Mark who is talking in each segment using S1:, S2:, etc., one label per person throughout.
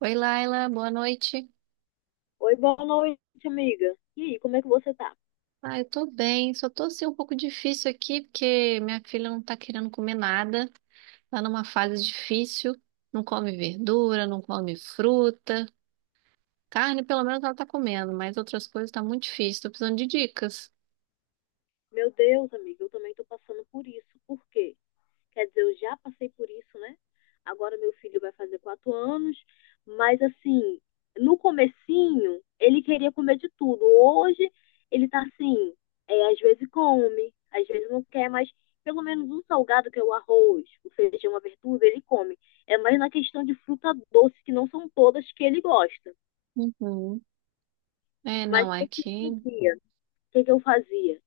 S1: Oi, Laila, boa noite.
S2: Oi, boa noite, amiga. E aí, como é que você tá?
S1: Ah, eu tô bem, só tô assim um pouco difícil aqui porque minha filha não tá querendo comer nada, tá numa fase difícil, não come verdura, não come fruta, carne pelo menos ela tá comendo, mas outras coisas tá muito difícil, tô precisando de dicas.
S2: Meu Deus, amiga, eu também tô passando por isso. Por quê? Quer dizer, eu já passei por isso, né? Agora meu filho vai fazer 4 anos, mas assim, no comecinho, ele queria comer de tudo. Hoje, ele tá assim, é, às vezes come, às vezes não quer, mas pelo menos um salgado, que é o arroz, o feijão, a verdura, ele come. É mais na questão de fruta doce, que não são todas que ele gosta.
S1: Uhum. É,
S2: Mas
S1: não,
S2: o que eu
S1: aqui
S2: fazia? O que que eu fazia?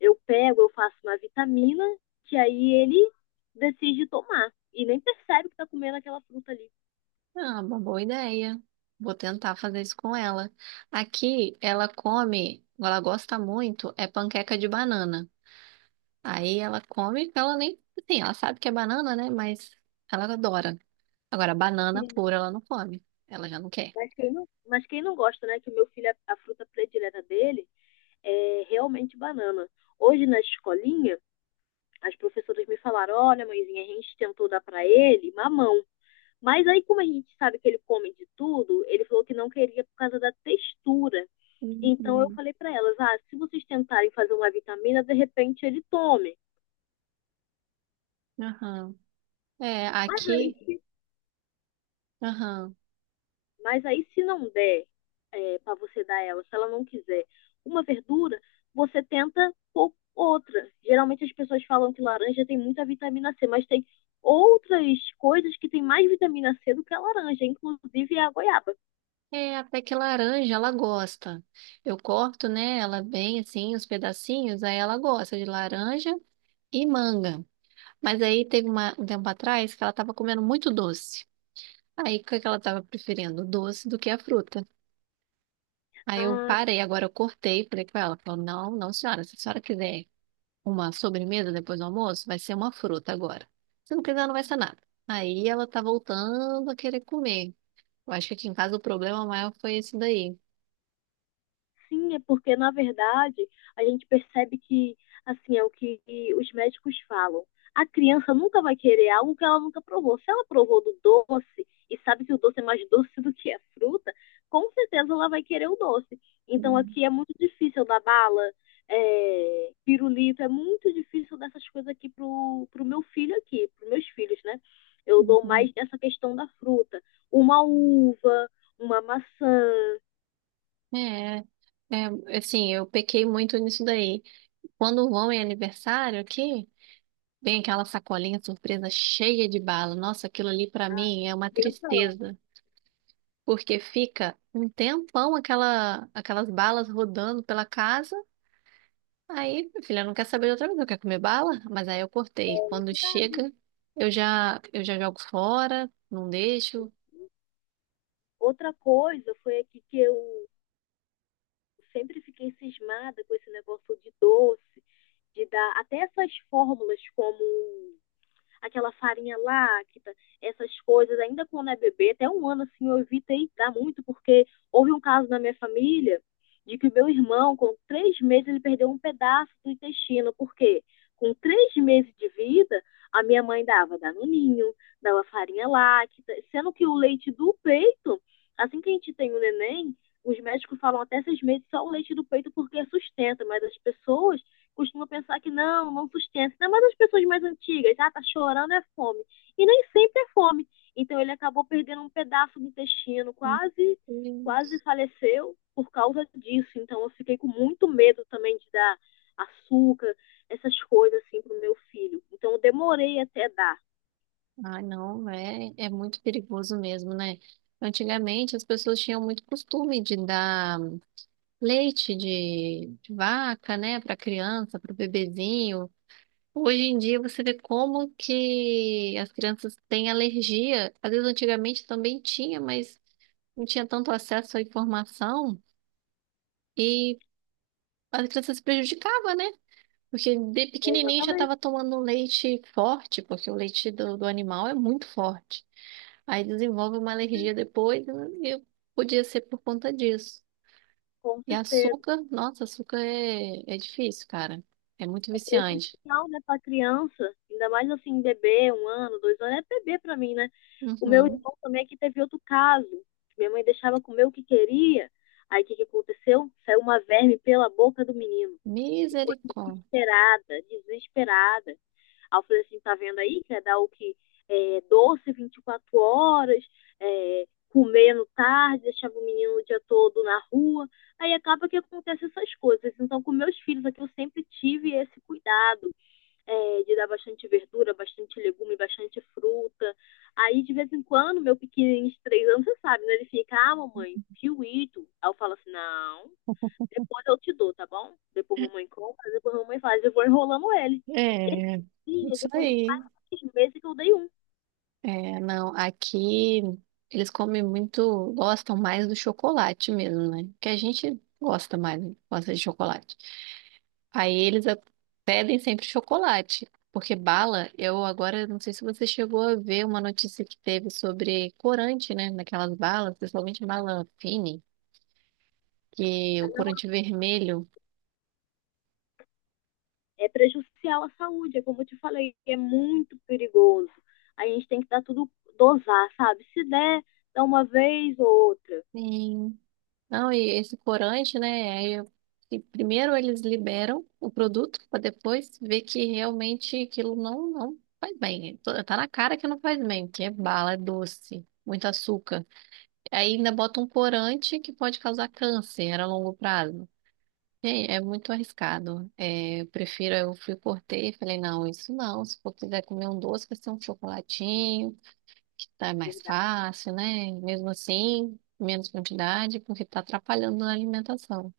S2: Eu pego, eu faço uma vitamina, que aí ele decide tomar. E nem percebe que tá comendo aquela fruta ali.
S1: é uma boa ideia. Vou tentar fazer isso com ela. Aqui ela come, ela gosta muito, é panqueca de banana. Aí ela come, então ela nem, assim, ela sabe que é banana, né? Mas ela adora. Agora, banana
S2: Sim.
S1: pura ela não come. Ela já não quer.
S2: Mas quem não gosta, né? Que o meu filho, a fruta predileta dele é realmente banana. Hoje na escolinha, as professoras me falaram: olha, mãezinha, a gente tentou dar para ele mamão. Mas aí, como a gente sabe que ele come de tudo, ele falou que não queria por causa da textura. Então eu
S1: Uhum.
S2: falei para elas: ah, se vocês tentarem fazer uma vitamina, de repente ele tome.
S1: Aham. É,
S2: Mas aí,
S1: aqui,
S2: se
S1: aham.
S2: Mas aí, se não der para você dar ela, se ela não quiser uma verdura, você tenta pôr outra. Geralmente as pessoas falam que laranja tem muita vitamina C, mas tem outras coisas que tem mais vitamina C do que a laranja, inclusive a goiaba.
S1: É, até que laranja ela gosta. Eu corto, né, ela bem assim, os pedacinhos, aí ela gosta de laranja e manga. Mas aí teve um tempo atrás que ela tava comendo muito doce. Aí o que que ela tava preferindo? O doce do que a fruta. Aí eu
S2: Ah,
S1: parei, agora eu cortei, falei com ela, falou, não, não, senhora, se a senhora quiser uma sobremesa depois do almoço, vai ser uma fruta agora. Se não quiser, não vai ser nada. Aí ela tá voltando a querer comer. Eu acho que aqui em casa o problema maior foi esse daí.
S2: sim, é porque, na verdade, a gente percebe que, assim, é o que os médicos falam. A criança nunca vai querer algo que ela nunca provou. Se ela provou do doce e sabe que o doce é mais doce do que a fruta, com certeza ela vai querer o doce. Então
S1: Uhum.
S2: aqui é muito difícil da bala, pirulito, é muito difícil dessas coisas aqui pro meu filho aqui, pros meus filhos, né? Eu dou
S1: Uhum.
S2: mais nessa questão da fruta. Uma uva, uma maçã.
S1: É, é, assim, eu pequei muito nisso daí. Quando vão em aniversário aqui, vem aquela sacolinha surpresa cheia de bala. Nossa, aquilo ali pra mim é uma
S2: Criança ama.
S1: tristeza. Porque fica um tempão aquelas balas rodando pela casa. Aí, minha filha não quer saber de outra coisa, quer comer bala? Mas aí eu cortei. Quando
S2: Ah,
S1: chega, eu já jogo fora, não deixo.
S2: outra coisa foi aqui que eu sempre fiquei cismada com esse negócio de doce, de dar até essas fórmulas como aquela farinha láctea, essas coisas, ainda quando é bebê, até um ano assim eu evitei dar muito, porque houve um caso na minha família de que o meu irmão, com 3 meses, ele perdeu um pedaço do intestino. Por quê? Com 3 meses de vida, a minha mãe dava danoninho, dava farinha láctea, sendo que o leite do peito, assim que a gente tem o neném, os médicos falam até 6 meses só o leite do peito porque sustenta, mas as pessoas costuma pensar que não, não sustenta. Ainda mais as pessoas mais antigas, ah, tá chorando, é fome. E nem sempre é fome. Então ele acabou perdendo um pedaço do intestino,
S1: Meu
S2: quase, quase
S1: Deus.
S2: faleceu por causa disso. Então eu fiquei com muito medo também de dar açúcar, essas coisas assim pro meu filho. Então eu demorei até dar.
S1: Ah, não, é muito perigoso mesmo, né? Antigamente as pessoas tinham muito costume de dar leite de vaca, né, para criança, para o bebezinho. Hoje em dia você vê como que as crianças têm alergia. Às vezes antigamente também tinha, mas não tinha tanto acesso à informação e as crianças se prejudicavam, né? Porque de pequenininho já
S2: Exatamente,
S1: estava tomando um leite forte, porque o leite do animal é muito forte. Aí desenvolve uma alergia depois, né? E podia ser por conta disso.
S2: com
S1: E
S2: certeza.
S1: açúcar, nossa, açúcar é difícil, cara. É muito
S2: É
S1: viciante.
S2: prejudicial, né, pra criança. Ainda mais assim, um bebê, um ano, 2 anos, é bebê pra mim, né? O meu
S1: Uhum.
S2: irmão também aqui teve outro caso. Minha mãe deixava comer o que queria. Aí o que aconteceu? Saiu uma verme pela boca do menino. Ficou
S1: Misericórdia.
S2: desesperada, desesperada. Aí eu falei assim, tá vendo aí que é dar o que? Doce 24 horas, comendo tarde, deixava o menino o dia todo na rua. Aí acaba que acontece essas coisas. Então, com meus filhos aqui, eu sempre tive esse cuidado de dar bastante verdura, bastante legume, bastante fruta. Aí, de vez em quando, meu pequenininho de 3 anos, você sabe, né? Ele fica, ah, mamãe, fio. Aí eu falo assim, não, depois eu te dou, tá bom? Depois a mamãe compra, depois a mamãe faz. Eu vou enrolando ele. Esse
S1: É,
S2: dia,
S1: isso
S2: depois de
S1: aí.
S2: quase 6 meses que eu dei um.
S1: É, não, aqui eles comem muito, gostam mais do chocolate mesmo, né? Que a gente gosta mais, né? Gosta de chocolate. Aí eles a- Pedem sempre chocolate, porque bala, eu agora não sei se você chegou a ver uma notícia que teve sobre corante, né? Naquelas balas, principalmente bala fine, que
S2: Tá?
S1: o
S2: Não,
S1: corante vermelho.
S2: é prejudicial à saúde, é como eu te falei, é muito perigoso. A gente tem que dar tudo, dosar, sabe? Se der, dá uma vez ou outra.
S1: Sim. Não, E esse corante, né? Que primeiro eles liberam o produto para depois ver que realmente aquilo não faz bem. Tá na cara que não faz bem, porque é bala, é doce, muito açúcar. Aí ainda bota um corante que pode causar câncer a longo prazo. Gente, é muito arriscado. É, eu prefiro, eu fui cortei e falei, não, isso não. Se for quiser comer um doce, vai ser um chocolatinho, que tá mais
S2: Verdade.
S1: fácil, né? Mesmo assim, menos quantidade, porque tá atrapalhando na alimentação.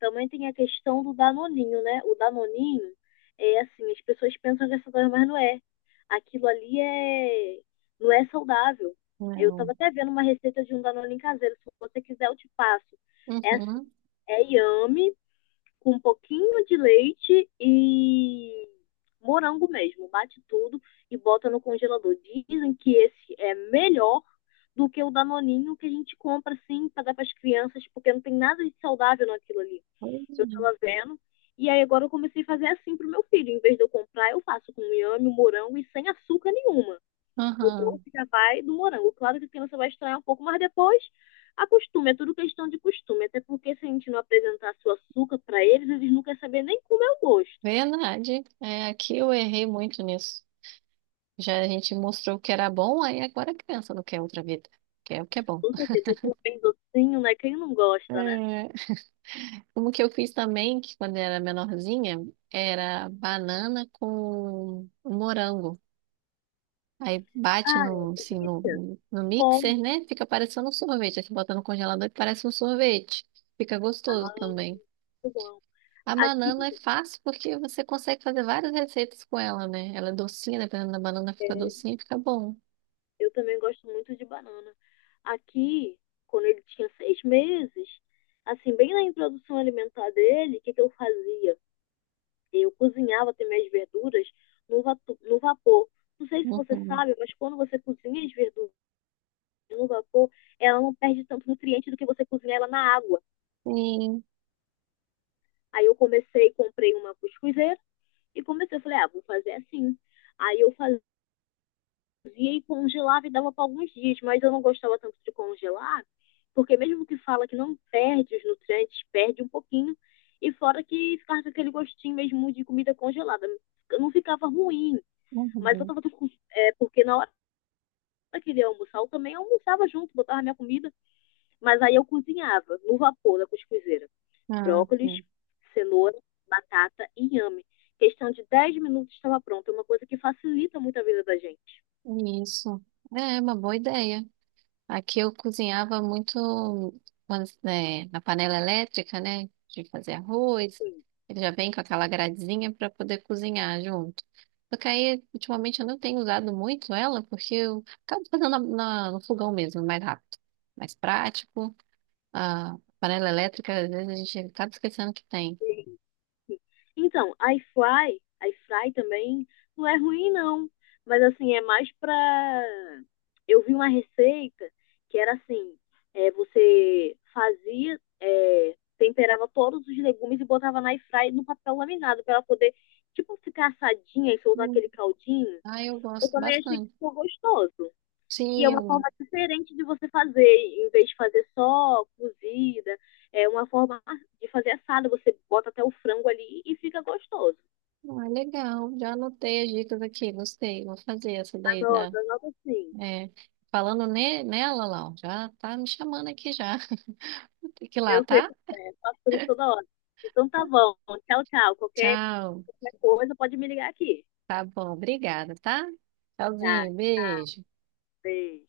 S2: Também tem a questão do danoninho, né? O danoninho é assim, as pessoas pensam que é saudável, mas não é. Aquilo ali é não é saudável. Eu
S1: Não.
S2: estava até vendo uma receita de um danoninho caseiro, se você quiser eu te passo. É assim,
S1: Uhum.
S2: é yame com um pouquinho de leite e morango mesmo, bate tudo e bota no congelador. Dizem que esse é melhor do que o danoninho que a gente compra assim para dar para as crianças, porque não tem nada de saudável naquilo ali
S1: Pois
S2: eu
S1: é.
S2: tava vendo. E aí agora eu comecei a fazer assim pro meu filho. Em vez de eu comprar, eu faço com inhame, morango e sem açúcar nenhuma. O
S1: Uhum.
S2: doce já vai do morango. Claro que a criança vai estranhar um pouco, mas depois acostume. É tudo questão de costume. Até porque se a gente não apresentar seu açúcar para eles, eles não querem saber nem como é o gosto.
S1: Verdade. É, aqui eu errei muito nisso. Já a gente mostrou o que era bom, aí agora a criança não quer outra vida. Quer o que é bom.
S2: Com certeza, aquilo é bem docinho, né? Quem não gosta, né?
S1: É, como que eu fiz também, que quando era menorzinha, era banana com morango. Aí bate
S2: Ah, é delícia.
S1: no
S2: Muito bom.
S1: mixer, né? Fica parecendo um sorvete. Aí você bota no congelador e parece um sorvete. Fica
S2: Ah,
S1: gostoso também.
S2: muito bom.
S1: A
S2: Aqui,
S1: banana é fácil porque você consegue fazer várias receitas com ela, né? Ela é docinha, dependendo da banana, fica
S2: é,
S1: docinha e fica bom.
S2: eu também gosto muito de banana. Aqui, quando ele tinha 6 meses, assim, bem na introdução alimentar dele, o que, que eu fazia? Eu cozinhava também as verduras no vapor. Não sei se você
S1: Uhum.
S2: sabe, mas quando você cozinha as verduras no vapor, ela não perde tanto nutriente do que você cozinha ela na água.
S1: Sim.
S2: Aí eu comecei, comprei uma cuscuzeira e comecei, eu falei, ah, vou fazer assim. Aí eu fazia e congelava e dava para alguns dias, mas eu não gostava tanto de congelar, porque mesmo que fala que não perde os nutrientes, perde um pouquinho, e fora que ficava com aquele gostinho mesmo de comida congelada. Não ficava ruim, mas eu
S1: Uhum.
S2: tava com... é, porque na hora que ele ia almoçar, eu também almoçava junto, botava minha comida, mas aí eu cozinhava no vapor da cuscuzeira.
S1: Ah,
S2: Brócolis,
S1: sim.
S2: cenoura, batata e inhame. Questão de 10 minutos estava pronto. É uma coisa que facilita muito a vida da gente.
S1: Isso. É uma boa ideia. Aqui eu cozinhava muito né, na panela elétrica, né? De fazer arroz.
S2: Sim,
S1: Ele já vem com aquela gradezinha para poder cozinhar junto. Só que aí, ultimamente, eu não tenho usado muito ela, porque eu acabo fazendo no fogão mesmo, mais rápido, mais prático. A panela elétrica, às vezes a gente acaba esquecendo que tem.
S2: sim. Então, iFly também não é ruim, não. Mas assim, é mais pra. Eu vi uma receita que era assim, você fazia, temperava todos os legumes e botava na airfry no papel laminado pra ela poder, tipo, ficar assadinha e soltar
S1: Hum.
S2: aquele caldinho.
S1: Ah, eu
S2: Eu
S1: gosto
S2: também achei que
S1: bastante.
S2: ficou gostoso. E é
S1: Sim,
S2: uma forma
S1: eu.
S2: diferente de você fazer, em vez de fazer só cozida, é uma forma de fazer assada, você bota até o frango ali e fica gostoso.
S1: Ah, legal, já anotei as dicas aqui, gostei. Vou fazer essa daí da.
S2: Anota, anota sim.
S1: é, falando nela, Lau, já tá me chamando aqui já. Tem que ir lá,
S2: Eu sei
S1: tá?
S2: como é, faço por isso toda hora. Então tá bom, tchau, tchau. Qualquer,
S1: Tchau.
S2: qualquer coisa pode me ligar aqui.
S1: Tá bom, obrigada, tá?
S2: Tá,
S1: Tchauzinho, beijo.
S2: beijo.